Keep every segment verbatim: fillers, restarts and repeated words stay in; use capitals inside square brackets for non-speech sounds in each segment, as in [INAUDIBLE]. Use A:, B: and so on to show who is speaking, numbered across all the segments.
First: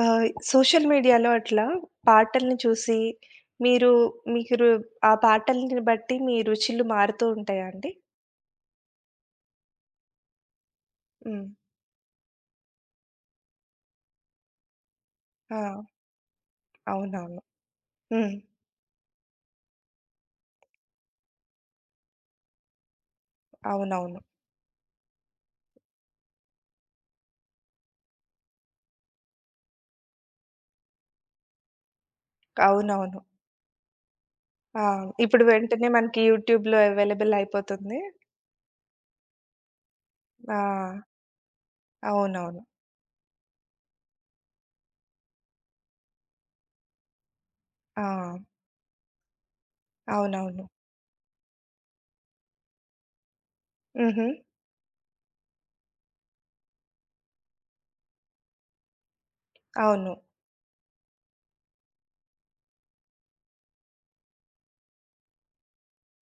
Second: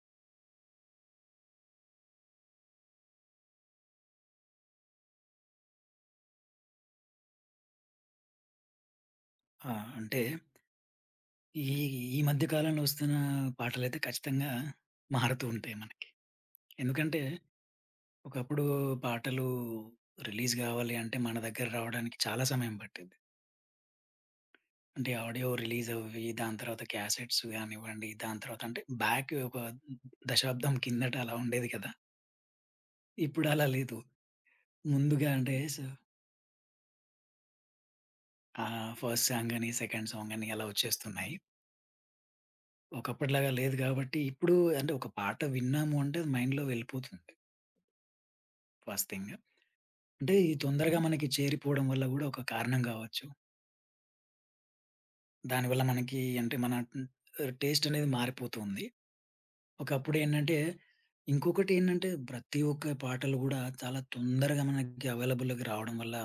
A: ఆహ్, సోషల్ మీడియాలో అట్లా పాటల్ని చూసి మీరు, మీరు ఆ పాటల్ని బట్టి మీ రుచులు మారుతూ ఉంటాయా అండి?
B: ఆ! అంటే
A: హ్మ్.
B: ఈ ఈ మధ్య కాలంలో వస్తున్న పాటలైతే ఖచ్చితంగా మారుతూ
A: ఆ!
B: ఉంటాయి మనకి. ఎందుకంటే
A: అవునవును. హ్మ్.
B: ఒకప్పుడు పాటలు రిలీజ్ గావాలి అంటే మన దగ్గర రావడానికి చాలా సమయం పట్టేది.
A: అవునవును.
B: అంటే ఆడియో రిలీజ్ అవ్వి, దాని తర్వాత క్యాసెట్స్ గానివ్వండి, దాని తర్వాత అంటే బ్యాక్ ఒక దశాబ్దం కిందట అలా ఉండేది కదా!
A: అవునవును.
B: ఇప్పుడు అలా లేదు.
A: ఆ!
B: ముందుగా
A: ఇప్పుడు
B: అంటే స
A: వెంటనే మనకి యూట్యూబ్‌లో అవైలబుల్ అయిపోతుంది.
B: ఆహ్, ఫస్ట్ సాంగ్ అని, సెకండ్ సాంగ్ అని
A: ఆ!
B: అలా వచ్చేస్తున్నాయి.
A: అవునవును.
B: ఒకప్పటిలాగా లేదు కాబట్టి ఇప్పుడు అంటే ఒక పాట విన్నాము అంటే మైండ్‌లో వెళ్ళిపోతుంది
A: ఆ!
B: First thing. అంటే ఈ
A: అవునవును.
B: తొందరగా మనకి చేరిపోవడం వల్ల గూడా ఒక కారణం గావచ్చు.
A: హుహు.
B: దానివల్ల మనకి అంటే మన హ్మ్, ఆహ్, టేస్ట్ అనేది మారిపోతుంది.
A: అవును.
B: ఒకప్పుడేంటంటే ఇంకొకటేంటంటే ప్రతి ఒక్క పాటలు గూడా చాలా తొందరగా మనకి అవైలబుల్‌లోకి రావడం వల్ల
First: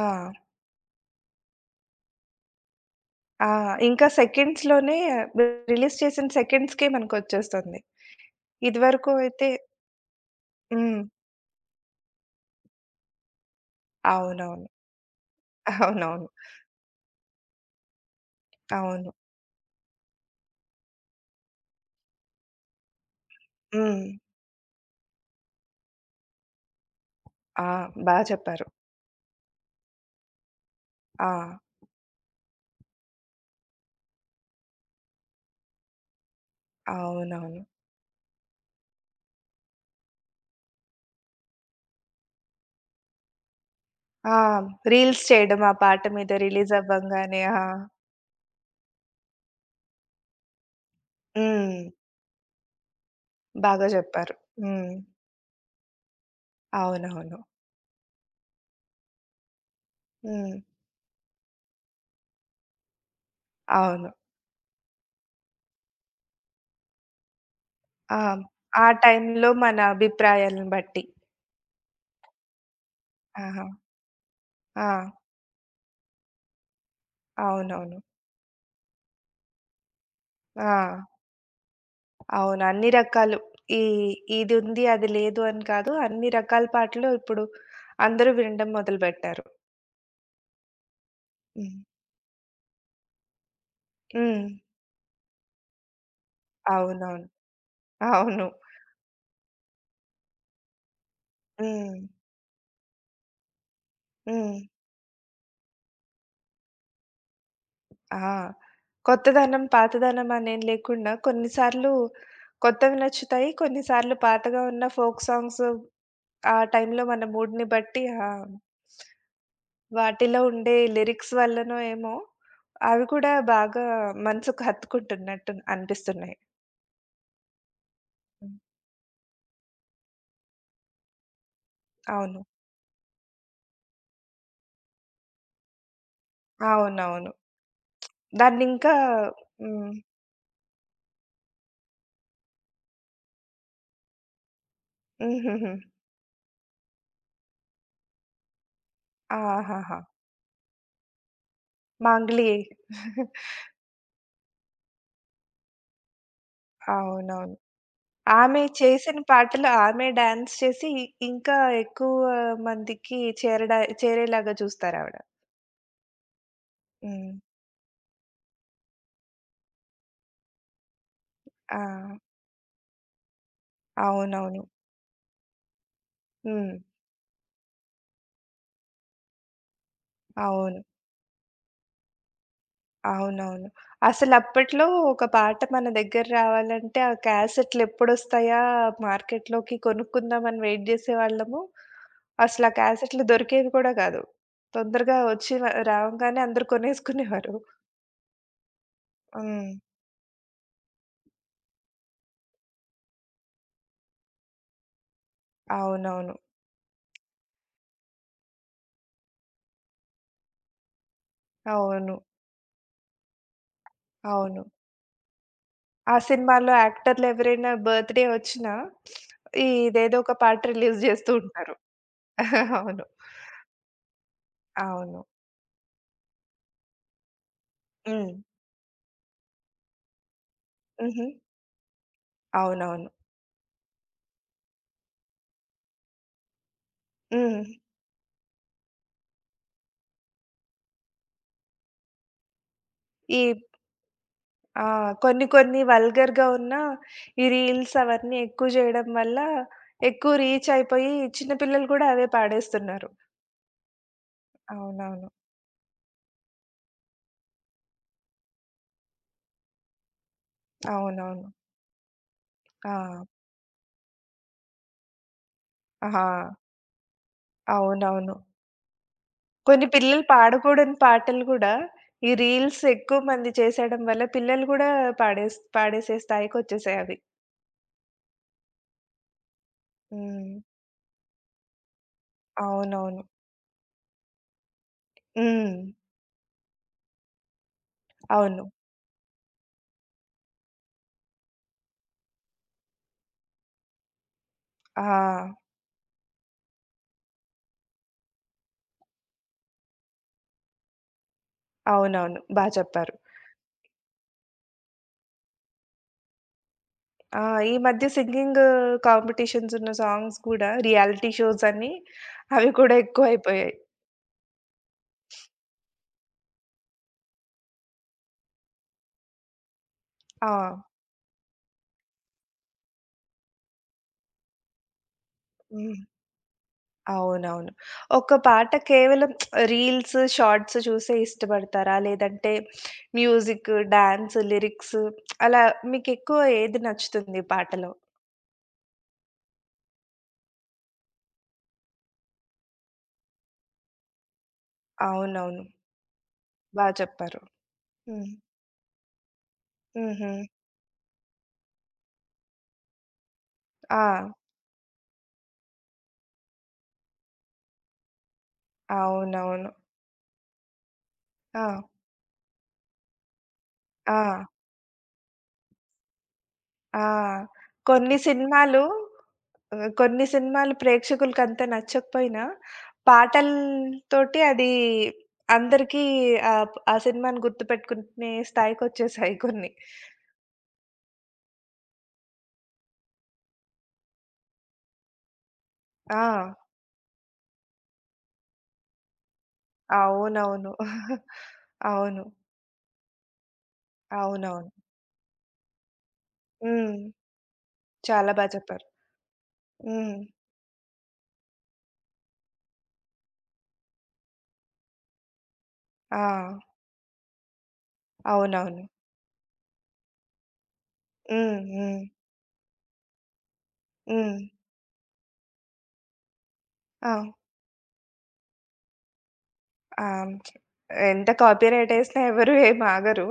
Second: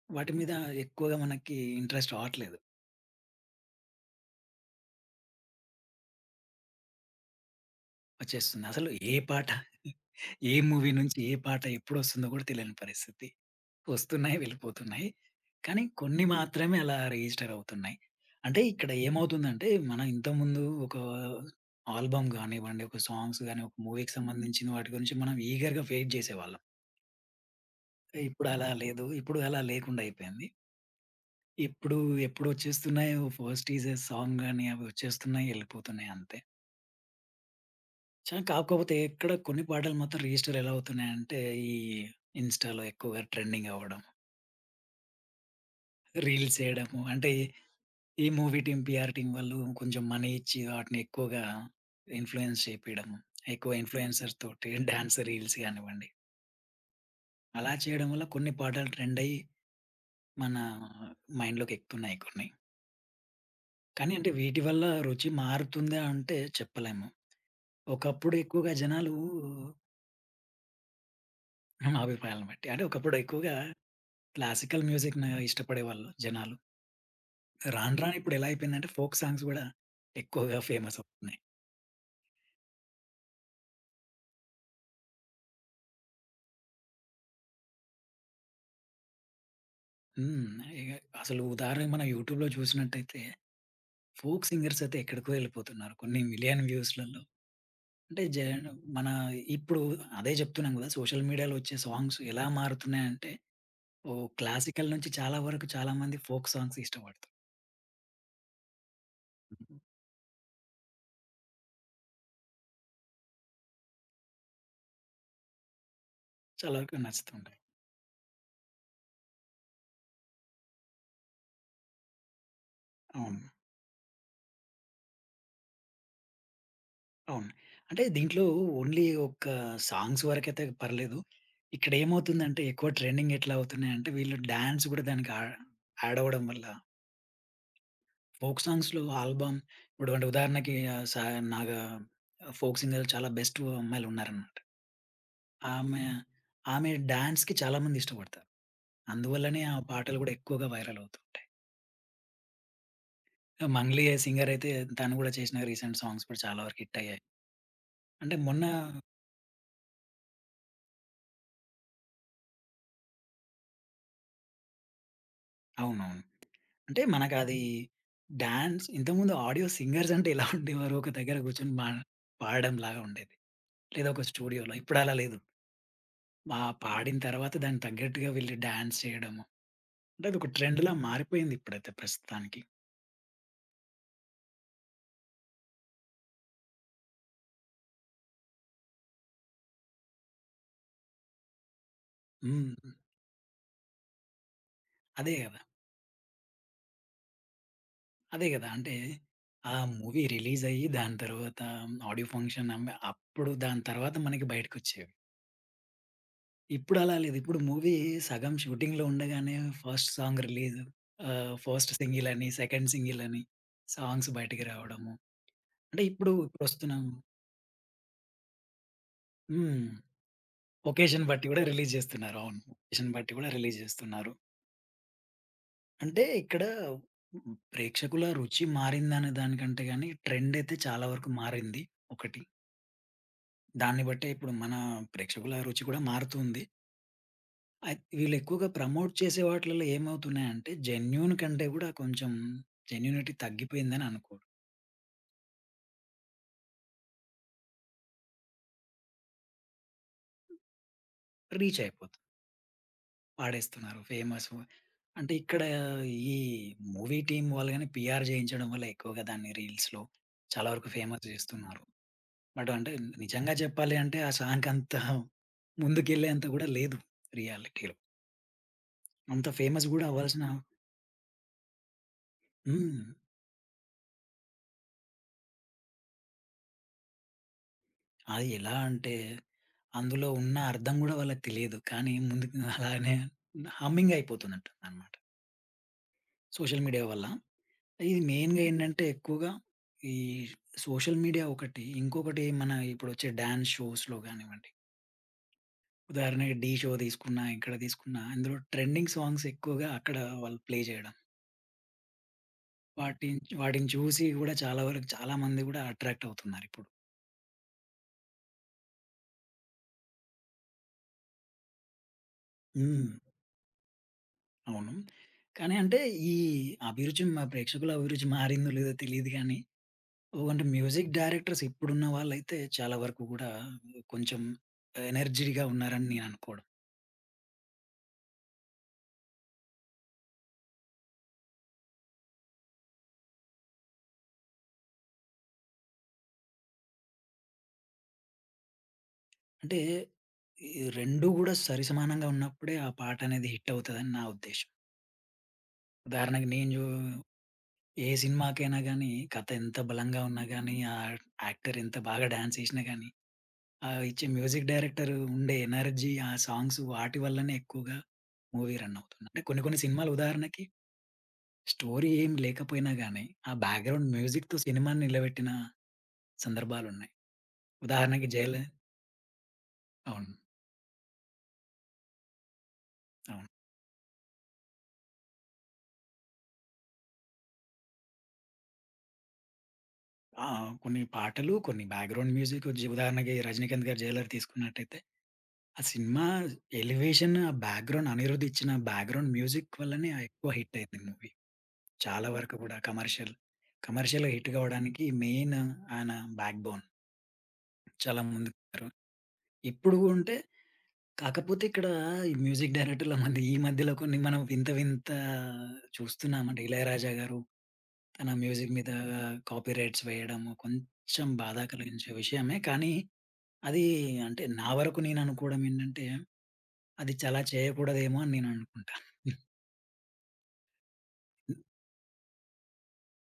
A: ఆ!
B: వాటి మీద ఎక్కువగా మనకి ఇంట్రెస్ట్ రావట్లేదు.
A: ఆ! ఇంకా సెకండ్స్‌లోనే రిలీజ్ చేసిన సెకండ్స్‌కే మనకొచ్చేస్తుంది.
B: వచ్చేస్తుంది. అసలు
A: ఇదివరకు
B: ఏ పాట
A: అయితే
B: [LAUGHS] ఏ మూవీ
A: హ్మ్.
B: నుంచి ఏ పాట ఎప్పుడొస్తుందో గూడా తెలియని పరిస్థితి. వస్తున్నాయి,
A: అవునవును.
B: వెళ్ళిపోతున్నాయి. కానీ కొన్ని
A: అవునవును.
B: మాత్రమే అలా రిజిస్టర్ అవుతున్నాయి. అంటే ఇక్కడ
A: అవును.
B: ఏమవుతుందంటే, మనం ఇంతకుముందు ఒక ఆల్బమ్ గానివ్వండి, ఒక సాంగ్స్ గాని, ఒక
A: హ్మ్.
B: మూవీకి సంబంధించిన వాటి గురించి మనం ఈగర్‌గా వెయిట్ జేసేవాళ్ళం.
A: ఆ! బా
B: ఇప్పుడు
A: చెప్పారు.
B: అలా లేదు. ఇప్పుడు అలా లేకుండా అయిపోయింది.
A: ఆ!
B: ఇప్పుడు ఎప్పుడొచ్చేస్తున్నాయో ఫస్ట్ టీజర్ సాంగ్ గాని అవి వచ్చేస్తున్నాయి, వెళ్ళిపోతున్నాయి అంతే.
A: అవునవును.
B: చ కాకపోతే ఎక్కడ కొన్ని పాటలు మాత్రం రిజిస్టర్ ఎలా అవుతున్నాయంటే, ఈ ఇన్‌స్టాలో ఎక్కువగా ట్రెండింగ్ అవ్వడం,
A: ఆ! రీల్స్ చేయడం ఆ పాట మీద
B: రీల్స్
A: రిలీజ్
B: చేయడము అంటే
A: అవ్వంగానే. ఆ!
B: ఈ మూవీ టీమ్, పీఆర్ టీమ్ వాళ్ళు కొంచెం మనీ ఇచ్చి వాటిని ఎక్కువగా
A: హ్మ్.
B: ఇన్‌ఫ్లుయెన్స్ చేపియడం. ఎక్కువ
A: బాగా చెప్పారు.
B: ఇన్‌ఫ్లుయెన్సర్స్ తోటి
A: హ్మ్.
B: డాన్స్ రీల్స్ గానివ్వండి,
A: అవునవును.
B: అలా చేయడం వల్ల కొన్ని పాటలు ట్రెండ్ అయ్యి మన
A: హ్మ్.
B: మైండ్‌లోకి ఎక్కుతున్నాయి కొన్ని.
A: అవును.
B: కానీ అంటే వీటి వల్ల రుచి మారుతుందా అంటే చెప్పలేము.
A: ఆ!
B: ఒకప్పుడు ఎక్కువగా
A: ఆ
B: జనాలు
A: టైంలో మన అభిప్రాయాలను బట్టి.
B: నా అభిప్రాయాలను బట్టి అంటే ఒకప్పుడు ఎక్కువగా
A: ఆహా! ఆ!
B: క్లాసికల్ మ్యూజిక్‌ని ఇష్టపడేవాళ్ళు జనాలు. రాను
A: అవునవును.
B: రాను ఇప్పుడు ఎలా అయిపోయిందంటే ఫోక్ సాంగ్స్ గూడా ఎక్కువగా ఫేమస్
A: ఆ!
B: అవుతున్నాయి.
A: అవును. అన్ని రకాలు ఈ ఇదుంది, అది లేదు అని కాదు. అన్ని రకాల పాటలు ఇప్పుడు అందరూ వినడం మొదలుపెట్టారు.
B: హ్మ్. ఇగ అసలు
A: హ్మ్.
B: ఉదాహరణకి మనం యూట్యూబ్‌లో చూసినట్టయితే,
A: హ్మ్.
B: ఫోక్ సింగర్స్ అయితే ఎక్కడికో ఎళ్ళిపోతున్నారు. కొన్ని మిలియన్ వ్యూస్‌లలో.
A: అవునవును.
B: అంటే
A: అవును.
B: జన్ మన ఇప్పుడు అదే చెప్తున్నాం కదా! సోషల్ మీడియాలో వచ్చే
A: హ్మ్.
B: సాంగ్స్ ఎలా మారుతున్నాయంటే, ఓ
A: హ్మ్.
B: క్లాసికల్ నుంచి చాలా వరకు చాలామంది ఫోక్ సాంగ్స్ ఇష్టపడతారు.
A: ఆ! కొత్తదనం, పాతదనం అనేం లేకుండా కొన్నిసార్లు కొత్తవి నచ్చుతాయి. కొన్నిసార్లు పాతగా ఉన్న ఫోక్ సాంగ్స్ ఆ
B: చాలా వరకు
A: టైంలో మన
B: నచ్చుతుంటాయి.
A: మూడ్‌ని బట్టి ఆ! వాటిలో ఉండే లిరిక్స్ వల్లనో ఏమో అవి కూడా
B: అవును.
A: బాగా మనసుకు హత్తుకుంటున్నట్టు అనిపిస్తున్నాయి.
B: అవును. అంటే దీంట్లో
A: హ్మ్.
B: ఓన్లీ ఒక సాంగ్స్ వరకైతే పర్లేదు. ఇక్కడ
A: అవును.
B: ఏమవుతుందంటే ఎక్కువ ట్రెండింగ్ ఎట్లా అవుతున్నాయంటే వీళ్ళు డాన్స్ కూడా దానికి ఆ యాడ్ అవ్వడం వల్ల
A: అవునవును.
B: ఫోక్
A: దాన్నింకా
B: సాంగ్స్‌లో ఆల్బమ్
A: హ్మ్.
B: ఇప్పుడు అంటే ఉదాహరణకి ఆహ్, సా నాగా ఫోక్ సింగర్ చాలా బెస్ట్ అమ్మాయిలున్నారనమాట.
A: [LAUGHS] హుహుహు.
B: ఆమె, ఆమె డాన్స్‌కి చాలా మంది ఇష్టపడతారు. అందువల్లనే ఆ
A: ఆహాహా!
B: పాటలు గూడా ఎక్కువగా వైరల్ అవుతుంటాయి.
A: మాంగ్లీ.
B: మంగ్లీ ఏ సింగర్ అయితే తను గూడా చేసిన రీసెంట్ సాంగ్స్ కూడా చాలా వరకు హిట్ అయ్యాయి.
A: అవునవును.
B: అంటే
A: ఆమె
B: మొన్న
A: చేసిన పాటలు ఆమె డాన్స్ చేసి ఇంకా ఎక్కువ మందికి చేరడా చేరేలాగా చూస్తారావిడ.
B: అవునవును. అంటే
A: హ్మ్.
B: మనకది డాన్స్ ఇంతకుముందు ఆడియో సింగర్స్ అంటే ఎలా ఉండేవారు? ఒక దగ్గర కూర్చొని
A: ఆ!
B: మా పాడడం లాగా ఉండేది. లేదా ఒక
A: అవునవును.
B: స్టూడియోలో. ఇప్పుడలా లేదు. ఆ
A: హ్మ్.
B: పాడిన తర్వాత దానికి తగ్గట్టుగా వీళ్ళు డాన్స్ చేయడము అంటే అదొక
A: అవును.
B: ట్రెండ్‌లా మారిపోయింది ఇప్పుడైతే ప్రస్తుతానికి.
A: అవునవును. అసలప్పట్లో ఒక పాట మన దగ్గర రావాలంటే ఆ క్యాసెట్‌లెప్పుడొస్తాయా మార్కెట్‌లోకి కొనుక్కుందామని వెయిట్ జేసేవాళ్ళము. అసలు ఆ
B: హ్మ్.
A: క్యాసెట్లు దొరికేవి కూడా కాదు. తొందరగా
B: అదే
A: వచ్చి
B: గదా!
A: వ రావంగానే అందరూ కొనేసుకునేవారు.
B: అదే గదా! అంటే
A: హ్మ్.
B: ఆ మూవీ రిలీజ్ అయ్యి దాని తర్వాత ఆడియో ఫంక్షన్ అమ్ అప్పుడు దాని తర్వాత మనకి బయటకొచ్చేవి.
A: అవునవును.
B: ఇప్పుడు అలా లేదు. ఇప్పుడు మూవీ సగం షూటింగ్‌లో ఉండగానే ఫస్ట్ సాంగ్ రిలీజ్ ఆహ్, ఫస్ట్
A: అవును.
B: సింగిల్ అని, సెకండ్ సింగిల్ అని సాంగ్స్
A: అవును.
B: బయటికి రావడము. అంటే
A: ఆ
B: ఇప్పుడు
A: సినిమాలో
B: ఇప్పుడొస్తున్న
A: యాక్టర్‌లు ఎవరైనా బర్త్‌డే వచ్చినా ఈ
B: హ్మ్.
A: ఇదేదో ఒక పాట రిలీజ్
B: ఒకేషన్
A: జేస్తూ
B: బట్టి గూడా
A: ఉంటారు.
B: రిలీజ్ జేస్తున్నారు. అవును.
A: [LAUGHS] అవును.
B: ఒకేషన్ బట్టి గూడా రిలీజ్ జేస్తున్నారు.
A: అవును.
B: అంటే ఇక్కడ హ్మ్, ప్రేక్షకుల
A: హ్మ్.
B: రుచి మారిందనే దానికంటే గాని, ట్రెండ్ అయితే చాలా
A: హుహు.
B: వరకు మారింది ఒకటి.
A: అవునవును.
B: దాన్ని బట్టే ఇప్పుడు మన ప్రేక్షకుల రుచి కూడా మారుతుంది.
A: హ్మ్.
B: అయి వీళ్ళు ఎక్కువగా ప్రమోట్ చేసే వాటిలలో ఏమవుతున్నాయంటే, జెన్యూన్ కంటే కూడా కొంచెం జెన్యూనిటీ
A: ఈ
B: తగ్గిపోయిందని అనుకోరు.
A: ఆ! కొన్ని కొన్ని వల్గర్‌గా ఉన్న ఈ రీల్స్ అవన్నీ ఎక్కువ జేయడం వల్ల ఎక్కువ రీచ్ అయిపోయి చిన్న
B: రీచ్
A: పిల్లలు గూడా
B: అయిపోతుంది.
A: అవే పాడేస్తున్నారు.
B: వాడేస్తున్నారు ఫేమస్
A: అవునవును.
B: అంటే ఇక్కడ ఈ మూవీ టీమ్ వాళ్ళు గాని, పీఆర్ చేయించడం వల్ల ఎక్కువగా దాన్ని రీల్స్‌లో చాలా వరకు ఫేమస్
A: అవునవును.
B: చేస్తున్నారు. బట్ అంటే
A: ఆ!
B: నిజంగా చెప్పాలి అంటే ఆ సాంగ్ అంత ముందుకెళ్ళేంత
A: ఆ!
B: గూడా లేదు రియాలిటీలో.
A: అవునవును.
B: అంత
A: కొన్ని
B: ఫేమస్ గూడా
A: పిల్లలు
B: అవ్వాల్సిన
A: పాడకూడని పాటలు కూడా, ఈ రీల్స్
B: హ్మ్.
A: ఎక్కువ మంది చేసేయడం వల్ల పిల్లలు కూడా పాడేస్ పాడేసే స్థాయికొచ్చేసాయి అవి.
B: అది ఎలా అంటే అందులో
A: హ్మ్.
B: ఉన్న అర్థం గూడా వాళ్ళకి తెలియదు. కానీ ముందుకు అలానే
A: అవునవును.
B: హమ్మింగ్ అయిపోతుందంటనమాట
A: హ్మ్.
B: సోషల్ మీడియా వల్ల. ఇది మెయిన్‌గా
A: అవును.
B: ఏంటంటే ఎక్కువగా ఈ సోషల్ మీడియా ఒకటి. ఇంకొకటి మన ఇప్పుడొచ్చే డాన్స్ షోస్‌లో గానివ్వండి.
A: ఆ!
B: ఉదాహరణకి 'ఢీ' షో తీసుకున్నా, ఇక్కడ తీసుకున్నా అందులో ట్రెండింగ్ సాంగ్స్ ఎక్కువగా అక్కడ వాళ్ళు ప్లే చేయడం.
A: అవునవును. బా చెప్పారు.
B: వాటిని వాటిని చూసి గూడా చాలా వరకు చాలామంది గూడా అట్రాక్ట్ అవుతున్నారిప్పుడు.
A: ఆ! ఈ మధ్య సింగింగ్ కాంపిటీషన్స్ ఉన్న సాంగ్స్ కూడా రియాలిటీ షోస్ అని అవి కూడా
B: హ్మ్.
A: ఎక్కువైపోయాయి.
B: అవును. కానీ అంటే ఈ అభిరుచి మా ప్రేక్షకుల అభిరుచి మారిందో లేదో తెలీదు గానీ, ఓ
A: ఆ!
B: అంటే మ్యూజిక్ డైరెక్టర్స్ ఇప్పుడున్న వాళ్ళైతే చాలా వరకు గూడా కొంచెం ఎనర్జీగా
A: హ్మ్.
B: ఉన్నారని నేననుకోవడం.
A: అవునవును. ఒక పాట కేవలం రీల్స్, షార్ట్స్ చూసే ఇష్టపడతారా? లేదంటే మ్యూజిక్, డాన్స్, లిరిక్స్ అలా మీకెక్కువ ఏది నచ్చుతుంది పాటలో?
B: అంటే ఈ రెండు గూడా సరిసమానంగా ఉన్నప్పుడే ఆ పాట అనేది హిట్ అవుతదని నా ఉద్దేశ్యం.
A: అవునవును.
B: ఉదాహరణకి నేను జూ
A: బా చెప్పారు.
B: ఏ
A: హ్మ్.
B: సినిమాకైనా గానీ కథ ఎంత బలంగా
A: హుహు.
B: ఉన్నా గానీ, ఆ యాక్టర్ ఎంత బాగా డాన్స్ ఏసినా గానీ ఆ! ఇచ్చే
A: ఆ!
B: మ్యూజిక్ డైరెక్టర్ ఉండే ఎనర్జీ, ఆ సాంగ్స్ వాటి వల్లనే ఎక్కువగా మూవీ రన్ అవుతుంది. అంటే కొన్ని
A: అవునవును.
B: కొన్ని సినిమాలు ఉదాహరణకి
A: ఆ!
B: స్టోరీ ఏం లేకపోయినా గాని, ఆ బ్యాక్‌గ్రౌండ్
A: ఆ!
B: మ్యూజిక్‌తో సినిమాని నిలబెట్టిన
A: ఆ!
B: సందర్భాలున్నాయి.
A: కొన్ని
B: ఉదాహరణకి జైల
A: సినిమాలు ఆహ్, కొన్ని
B: అవును.
A: సినిమాలు ప్రేక్షకులకంత నచ్చకపోయినా,
B: అవును.
A: పాటలతోటి అది అందరికీ ఆహ్, ప్ ఆ సినిమాని గుర్తుపెట్టుకునే స్థాయికొచ్చేసాయి కొన్ని.
B: ఆ! కొన్ని పాటలు, కొన్ని బ్యాక్‌గ్రౌండ్ మ్యూజిక్ జి ఉదాహరణకి 'రజనీకాంత్' గారి 'జైలర్' తీసుకున్నట్టయితే, ఆ సినిమా
A: ఆ!
B: ఎలివేషన్, ఆ బ్యాక్‌గ్రౌండ్ అనిరుద్ ఇచ్చిన బ్యాక్‌గ్రౌండ్ మ్యూజిక్ వల్లనే ఆ ఎక్కువ
A: అవునవును.
B: హిట్ అయింది మూవీ.
A: అవును.
B: చాలా వరకు కూడా కమర్షియల్. కమర్షియల్‌గా హిట్
A: అవునవును.
B: కావడానికి మెయిన్ ఆయన బ్యాక్‌బోన్.
A: హ్మ్.
B: చాలా
A: చాలా బా
B: ముందున్నారు.
A: చెప్పారు.
B: ఇప్పుడు
A: హ్మ్.
B: ఉంటే కాకపోతే ఇక్కడ ఈ మ్యూజిక్ డైరెక్టర్ల మధ్య ఈ మధ్యలో కొన్ని మనం వింత వింత
A: ఆ!
B: చూస్తున్నామంటే 'ఇళయరాజా' గారు తన మ్యూజిక్
A: అవునవును.
B: మీద కాపీ రైట్స్ వేయడము కొంచెం బాధ
A: హ్మ్. హ్మ్.
B: కలిగించే విషయమే. కానీ అది
A: హ్మ్.
B: అంటే నా వరకు నేను అనుకోవడం ఏంటంటే, అది
A: ఆ!
B: చాలా చేయకూడదేమో అని నేను అనుకుంటాను.
A: ఆ! ఎంత కాపీరైట్ ఏసినా ఎవరు ఏమి ఆగరు.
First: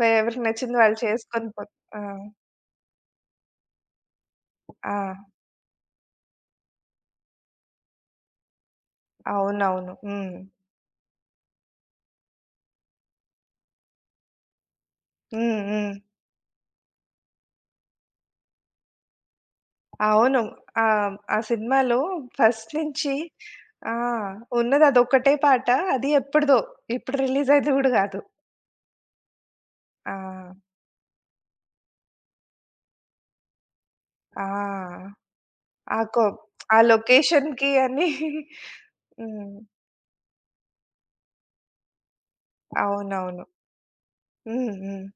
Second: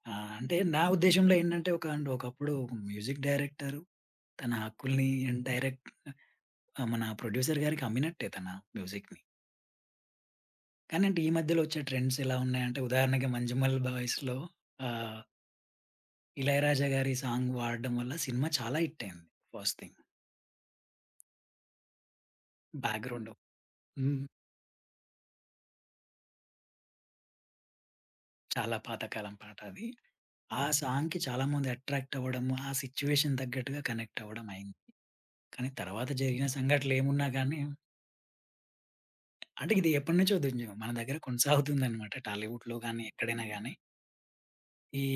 A: వే
B: ఆ!
A: ఎవరికి
B: అంటే
A: నచ్చింది
B: నా
A: వాళ్ళు
B: ఉద్దేశంలో
A: చేసుకొని పో
B: ఏంటంటే ఒక
A: ఆ!
B: అండ్ ఒకప్పుడు మ్యూజిక్ డైరెక్టర్ తన
A: ఆ!
B: హక్కుల్ని డైరెక్ట్ ఆహ్, మన ప్రొడ్యూసర్ గారికి అమ్మినట్టే తన మ్యూజిక్‌ని.
A: అవునవును. హ్మ్.
B: కానీ అంటే ఈ మధ్యలో వచ్చే ట్రెండ్స్ ఎలా ఉన్నాయంటే ఉదాహరణకి 'మంజుమల్ బాయ్స్‌లో' ఆహ్,
A: హ్మ్. హ్మ్.
B: 'ఇళయరాజా' గారి సాంగ్ వాడడం వల్ల సినిమా చాలా హిట్ అయింది. ఫస్ట్ థింగ్
A: అవును. ఆ! ఆ సినిమాలో ఫస్ట్ నుంచి
B: బ్యాక్‌గ్రౌండ్‌లో.
A: ఆ!
B: హ్మ్.
A: ఉన్నది అదొక్కటే పాట. అది ఎప్పటిదో. ఇప్పుడు రిలీజ్ అయింది గూడా గాదు.
B: చాలా పాతకాలం పాట అది.
A: ఆ!
B: ఆ సాంగ్‌కి చాలామంది అట్రాక్ట్ అవ్వడం, ఆ సిట్యుయేషన్ తగ్గట్టుగా కనెక్ట్ అవ్వడం అయింది.
A: ఆ!
B: కానీ
A: ఆ
B: తర్వాత
A: కొ
B: జరిగిన
A: ఆ
B: సంఘటనలు ఏమున్నా గాని
A: లొకేషన్‌కి అని [LAUGHS] హ్మ్.
B: అంటే ఇది ఎప్పటినుంచో దుంజు మన దగ్గర కొనసాగుతుందనమాట. టాలీవుడ్‌లో గాని,
A: అవునవును.
B: ఎక్కడైనా గాని.
A: హ్మ్.
B: ఈ
A: హ్మ్.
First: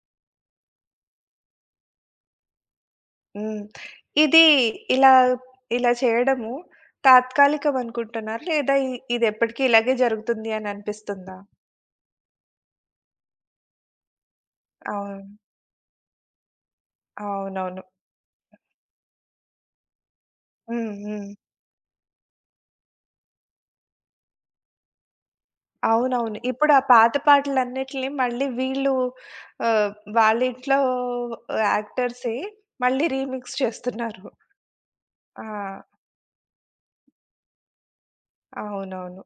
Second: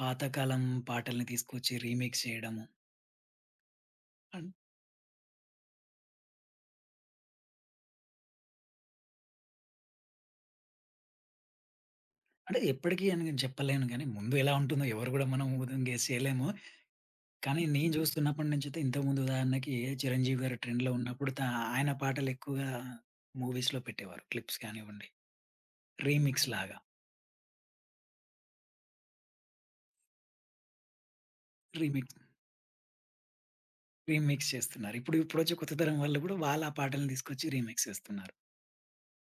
B: పాతకాలం పాటల్ని తీసుకొచ్చి రీమేక్ చేయడము.
A: హ్మ్. ఇది
B: అన్
A: ఇలా, ఇలా చేయడము తాత్కాలికం అనుకుంటున్నారా? లేదా ఇ ఇదెప్పటికి ఇలాగే జరుగుతుంది అని అనిపిస్తుందా?
B: అంటే ఎప్పటికి అని నేను చెప్పలేను గానీ, ముందు ఎలా ఉంటుందో ఎవరు
A: అవును.
B: గూడా మనం ఊహం గెస్ చేయలేము. కానీ
A: అవునవును.
B: నేను జూస్తున్నప్పటి నుంచైతే ఇంతకుముందు ఉదాహరణకి 'చిరంజీవి' గారు ట్రెండ్‌లో
A: హ్మ్. హ్మ్.
B: ఉన్నప్పుడు తా ఆయన పాటలు ఎక్కువగా మూవీస్‌లో పెట్టేవారు. క్లిప్స్ కానివ్వండి,
A: అవునవును.
B: రీమిక్స్
A: ఇప్పుడు
B: లాగా.
A: ఆ పాత పాటలన్నిటిని మళ్ళీ వీళ్ళు ఆహ్, వాళ్ళ ఇంట్లో
B: రీమిక్స్,
A: యాక్టర్సే మళ్ళీ రీమిక్స్ చేస్తున్నారు.
B: రీమిక్స్ చేస్తున్నారు. ఇప్పుడు
A: ఆ!
B: ఇప్పుడొచ్చే కొత్త తరం వాళ్ళు గూడా వాళ్ళ ఆ పాటలను తీసుకొచ్చి రీమిక్స్ చేస్తున్నారు.
A: అవునవును.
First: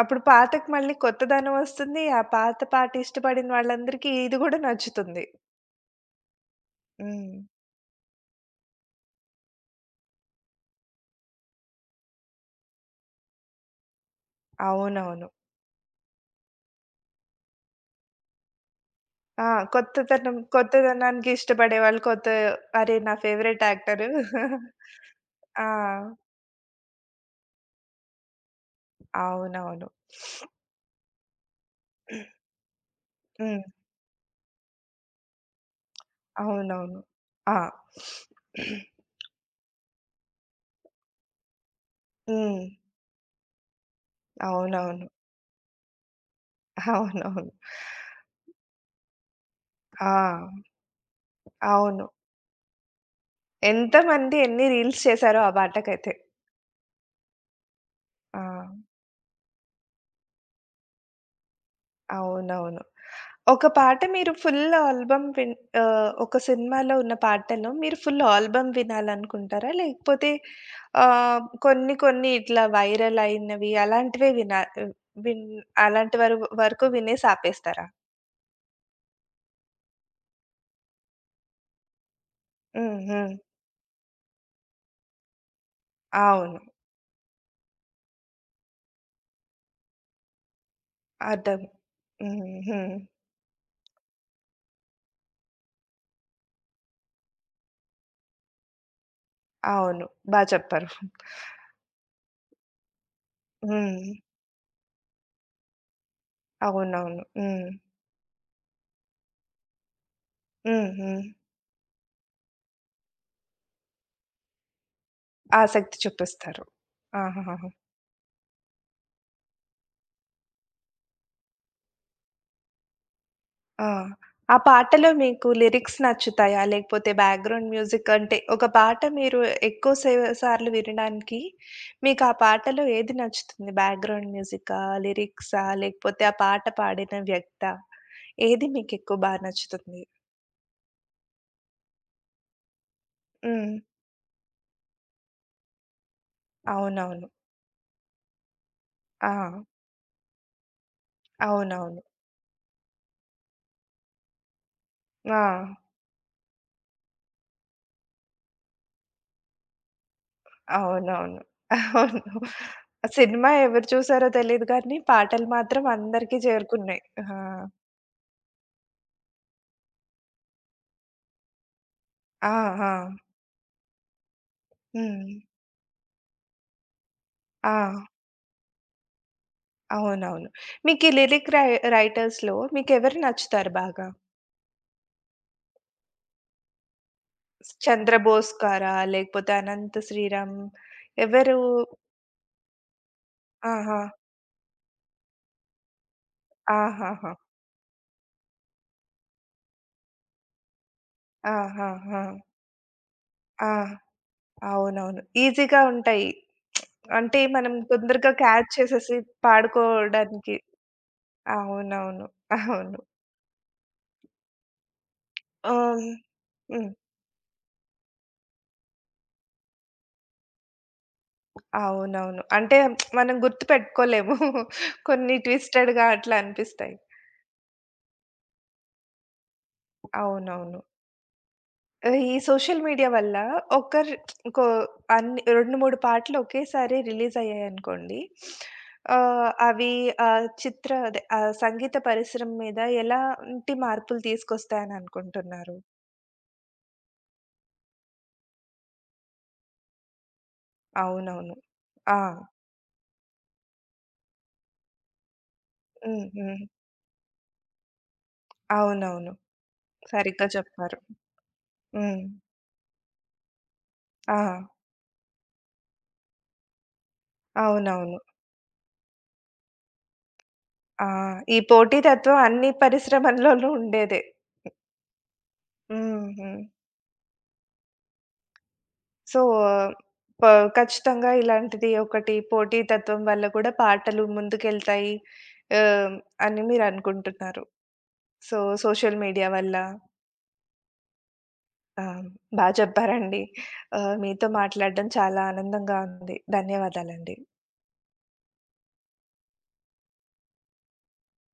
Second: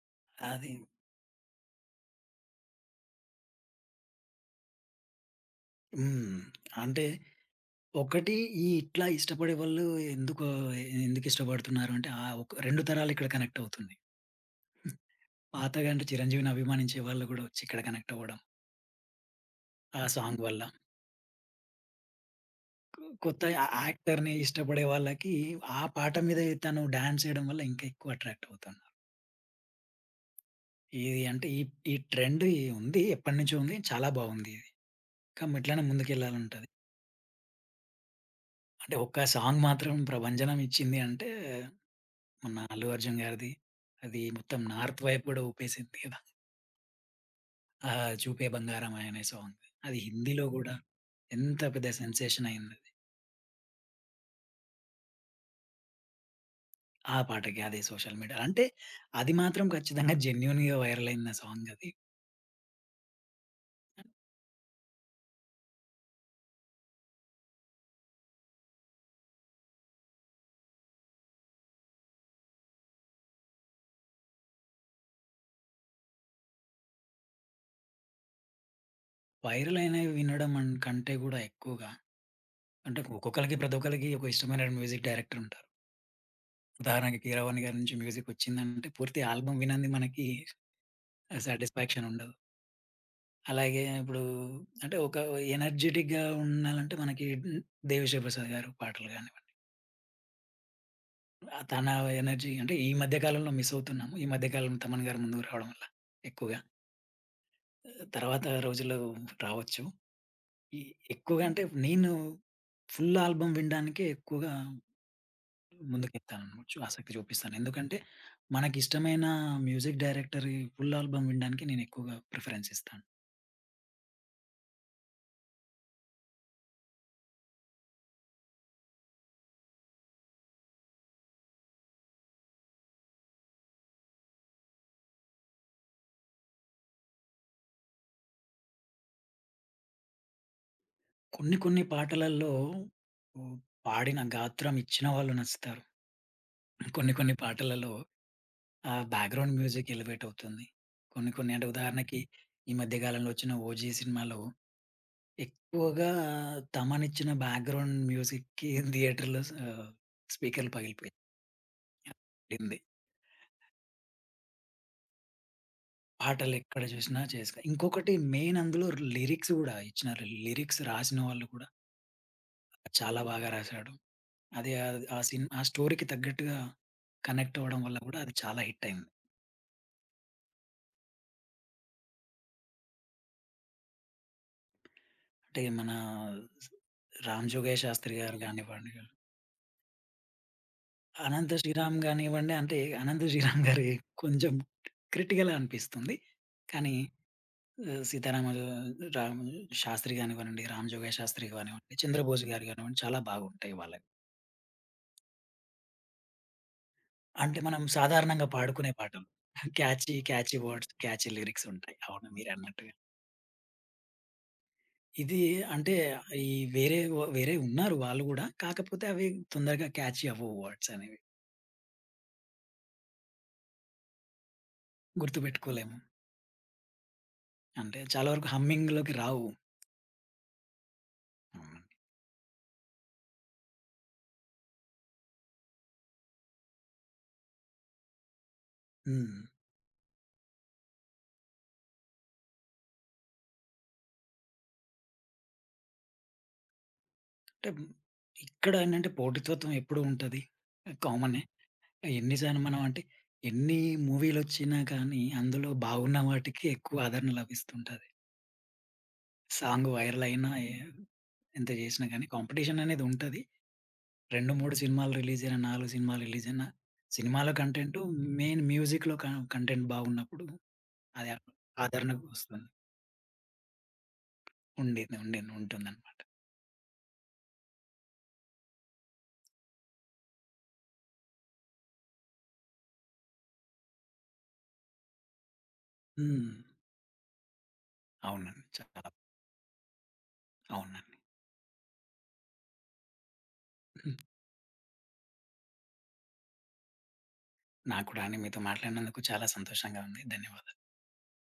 A: అప్పుడు పాతకి
B: అది
A: మళ్ళీ కొత్తదనం వస్తుంది. ఆ పాత పాట ఇష్టపడిన వాళ్ళందరికీ ఇది గూడా నచ్చుతుంది.
B: హ్మ్. అంటే
A: హ్మ్.
B: ఒకటి ఈ ఇట్లా ఇష్టపడే వాళ్ళు ఎందుకో ఎందుకు ఇష్టపడుతున్నారు అంటే ఆ ఒక రెండు తరాలు ఇక్కడ కనెక్ట్ అవుతుంది.
A: అవునవును.
B: పాతగా అంటే చిరంజీవిని అభిమానించే వాళ్ళు గూడా వచ్చి ఇక్కడ కనెక్ట్ అవ్వడం.
A: ఆ!
B: ఆ
A: కొత్తతనం
B: సాంగ్ వల్ల.
A: కొత్తదనానికి ఇష్టపడేవాళ్ళు కొత్త అరే!
B: కొ
A: నా
B: కొత్త ఆ
A: ఫేవరెట్ యాక్టరు.
B: యాక్టర్‌ని ఇష్టపడే వాళ్ళకి
A: ఆ!
B: ఆ పాట మీద తను డాన్స్ చేయడం వల్ల ఇంకా ఎక్కువ అట్రాక్ట్ అవుతున్నారు.
A: అవునవును.
B: ఇది అంటే ఈ ఈ ట్రెండ్ ఈ ఉంది. ఎప్పటినుంచో
A: హ్మ్.
B: ఉంది. చాలా బావుంది ఇది. కం ఇట్లానే ముందుకెళ్ళాలంటది.
A: అవునవును. ఆ!
B: అంటే ఒక్క సాంగ్ మాత్రం ప్రభంజనం ఇచ్చింది అంటే మన
A: హ్మ్.
B: అల్లు అర్జున్ గారిది. అది మొత్తం నార్త్
A: అవునవును.
B: వైపు గూడా ఊపేసింది కదా!
A: అవునవును.
B: ఆ! 'చూపే బంగారమాయ' అనే సాంగ్. అది
A: ఆ!
B: హిందీలో గూడా హ్మ్. ఎంత పెద్ద
A: అవును.
B: సెన్సేషన్ అయిందది.
A: ఎంతమంది ఎన్ని రీల్స్ చేశారో ఆ పాటకైతే.
B: ఆ పాటకి అదే సోషల్ మీడియా.
A: ఆ!
B: అంటే అది మాత్రం ఖచ్చితంగా జెన్యూన్‌గా వైరల్ అయింది ఆ సాంగ్ అది.
A: అవునవును. ఒక పాట మీరు ఫుల్ ఆల్బమ్ విన్ ఆహ్, ఒక సినిమాలో ఉన్న పాటను మీరు ఫుల్ ఆల్బమ్ వినాలనుకుంటారా? లేకపోతే ఆహ్, కొన్ని కొన్ని ఇట్లా వైరల్ అయినవి అలాంటివే వినా ఆహ్, విన్ అలాంటి వర వరకు వినేసి ఆపేస్తారా?
B: వైరల్ అయినవి వినడం అన్ కంటే గూడా ఎక్కువగా
A: హ్మ్.
B: అంటే
A: హ్మ్.
B: ఒక్కొక్కళ్ళకి ప్రతి ఒక్కళ్ళకి ఒక ఇష్టమైన మ్యూజిక్ డైరెక్టర్ ఉంటారు.
A: అవును.
B: ఉదాహరణకి 'కీరవాణి' గారి నుంచి మ్యూజిక్ వచ్చిందంటే పూర్తి ఆల్బమ్ వినంది మనకి
A: అర్థం.
B: సాటిస్ఫాక్షన్ ఉండదు.
A: హ్మ్. హ్మ్.
B: అలాగే ఇప్పుడు అంటే ఒక ఎనర్జిటిక్‌గా ఉండాలంటే మనకి 'దేవిశ్రీ ప్రసాద్' గారు పాటలు గానివ్వండి.
A: అవును. బా చెప్పారు.
B: ఆ! తన ఎనర్జీ అంటే ఈ మధ్య కాలంలో మిస్
A: హ్మ్.
B: అవుతున్నాము. ఈ మధ్య కాలంలో తమన్ గారు ముందుకు రావడం వల్ల ఎక్కువగా.
A: అవునవును. హ్మ్.
B: తర్వాత రోజుల్లో రావచ్చు. ఈ
A: హ్మ్. హ్మ్.
B: ఎక్కువగా అంటే నేను ఫుల్ ఆల్బమ్ వినడానికే ఎక్కువగా
A: ఆసక్తి చూపిస్తారు.
B: ముందుకెళ్తాననొచ్చు. ఆసక్తి చూపిస్తాను.
A: ఆహాహా!
B: ఎందుకంటే మనకిష్టమైన మ్యూజిక్ డైరెక్టరీ ఫుల్ ఆల్బమ్ వినడానికి నేను ఎక్కువగా ప్రిఫరెన్స్ ఇస్తాను.
A: ఆ! ఆ పాటలో మీకు లిరిక్స్ నచ్చుతాయా? లేకపోతే బ్యాక్‌గ్రౌండ్ మ్యూజిక్ అంటే, ఒక పాట మీరు ఎక్కువ సే సార్లు వినడానికి మీకు ఆ పాటలో ఏది నచ్చుతుంది? బ్యాక్‌గ్రౌండ్ మ్యూజికా? లిరిక్సా? లేకపోతే ఆ పాట పాడిన వ్యక్తా? ఏది మీకు ఎక్కువ బా నచ్చుతుంది?
B: కొన్ని కొన్ని పాటలలో హ్మ్,
A: హ్మ్.
B: పాడిన గాత్రం ఇచ్చిన వాళ్ళు నచ్చుతారు. కొన్ని
A: అవునవును.
B: కొన్ని పాటలలో ఆ! బ్యాక్‌గ్రౌండ్
A: ఆ!
B: మ్యూజిక్ ఎలివేట్ అవుతుంది. కొన్ని కొన్ని అంటే
A: అవునవును.
B: ఉదాహరణకి ఈ మధ్య కాలంలో వచ్చిన 'ఓజీ' సినిమాలో
A: ఆ!
B: ఎక్కువగా తమనిచ్చిన బ్యాక్‌గ్రౌండ్ మ్యూజిక్‌కి థియేటర్‌లో స స్పీకర్‌లు పగిలిపోయాయి.
A: అవునవును. అవును.
B: పడింది.
A: సినిమా ఎవరు చూసారో తెలీదు గానీ, పాటలు మాత్రం అందరికీ
B: పాటలు ఎక్కడ
A: చేరుకున్నాయి.
B: చూసినా
A: ఆ!
B: చేస్తా. ఇంకొకటి మెయిన్ అందులో లిరిక్స్ గూడా ఇచ్చిన లిరిక్స్ రాసిన వాళ్ళు కూడా
A: ఆ! ఆ!
B: చాలా బాగా రాశాడు. అది ఆహ్, ఆ
A: హ్మ్.
B: సిన్ ఆ స్టోరీకి తగ్గట్టుగా కనెక్ట్
A: ఆ!
B: అవ్వడం వల్ల గూడా అది చాలా హిట్ అయింది.
A: అవునవును. మీకీ లిరిక్ రై రైటర్స్‌లో మీకెవరు నచ్చుతారు బాగా?
B: అంటే మన 'రామ్ జోగయ్య శాస్త్రి' గారు
A: 'చంద్రబోస్'
B: గానివ్వండి
A: గారా? లేకపోతే 'అనంత శ్రీరామ్'
B: అనంత
A: ఎవరు?
B: శ్రీరామ్ గానివ్వండి, అంటే అనంత శ్రీరామ్ గారి
A: ఆహా!
B: కొంచెం క్రిటికలే అనిపిస్తుంది. కానీ
A: ఆహాహా!
B: ఆహ్, సీతారామ రామ్ శాస్త్రి గానివ్వనండి, 'రామ్ జోగయ్య శాస్త్రి' గానివ్వండి,
A: ఆహాహా!
B: 'చంద్రబోస్' గారు గానివ్వండి చాలా
A: ఆ!
B: బాగుంటాయి వాళ్ళవి.
A: అవునవును. ఈజీగా ఉంటాయి. అంటే
B: అంటే
A: మనం
B: మనం
A: తొందరగా
B: సాధారణంగా
A: క్యాచ్
B: పాడుకునే
A: చేసేసి
B: పాటలు. క్యాచీ, క్యాచీ
A: పాడుకోవడానికి.
B: వర్డ్స్, క్యాచీ లిరిక్స్ ఉంటాయి.
A: అవునవును.
B: అవును మీరన్నట్టుగా.
A: అవును.
B: ఇది అంటే
A: ఆహ్,
B: ఈ
A: హ్మ్.
B: వేరే వ వేరే ఉన్నారు వాళ్ళు గూడా. కాకపోతే అవి తొందరగా క్యాచీ అవ్వవు వర్డ్స్ అనేవి.
A: అవునవును. అంటే మనం గుర్తుపెట్టుకోలేము. [LAUGHS] కొన్ని
B: గుర్తుపెట్టుకోలేము.
A: ట్విస్టెడ్‌గా అట్లా అనిపిస్తాయి.
B: అంటే చాలా వరకు హమ్మింగ్‌లోకి రావు.
A: అవునవును.
B: అవునండి.
A: ఈ సోషల్ మీడియా వల్ల ఒకరు కో అన్ని రెండు, మూడు పాటలు ఒకేసారి రిలీజ్ అయ్యాయనుకోండి.
B: హ్మ్.
A: ఆహ్, అవి ఆహ్, చిత్ర అదే ఆహ్, సంగీత పరిశ్రమ మీద ఎలాంటి మార్పులు తీసుకొస్తాయని అనుకుంటున్నారు?
B: అంటే ఇక్కడ ఏంటంటే పోటీతత్వం ఎప్పుడూ ఉంటది. కామనే.
A: అవునవును. ఆ!
B: ఎన్ని సార్లు మనం అంటే ఎన్ని మూవీలొచ్చినా కానీ అందులో బాగున్న
A: హ్మ్. హ్మ్.
B: వాటికి ఎక్కువ ఆదరణ లభిస్తుంటది.
A: అవునవును.
B: సాంగ్ వైరల్
A: సరిగ్గా
B: అయినా ఎ
A: చెప్పారు.
B: ఎంత చేసినా
A: హ్మ్.
B: గానీ కాంపిటీషన్ అనేది ఉంటది.
A: ఆ!
B: రెండు, మూడు సినిమాలు రిలీజ్ అయినా, నాలుగు సినిమాలు రిలీజ్ అయినా సినిమాల కంటెంటు
A: అవునవును.
B: మెయిన్ మ్యూజిక్‌లో క కంటెంట్ బాగున్నప్పుడు
A: ఆ!
B: అది
A: ఈ
B: ఆదరణకు
A: పోటీతత్వం
B: వస్తుంది.
A: అన్ని పరిశ్రమల్లోనూ ఉండేదే.
B: ఉండేది ఉండింది ఉంటుందన్నమాట.
A: హ్మ్. హ్మ్. సో, ప ఖచ్చితంగా ఇలాంటిది ఒకటి పోటీ తత్వం వల్ల కూడా పాటలు ముందుకెళ్తాయి ఆహ్,
B: హ్మ్.
A: అని మీరనుకుంటున్నారు. సో,
B: అవునండి. చాలా
A: సోషల్ మీడియా వల్ల
B: అవునండి.
A: ఆ! బా చెప్పారండి. ఆహ్, మీతో మాట్లాడడం చాలా ఆనందంగా ఉంది. ధన్యవాదాలండి.
B: నాకు కూడా అండి. మీతో మాట్లాడినందుకు చాలా సంతోషంగా ఉంది. ధన్యవాదాలు.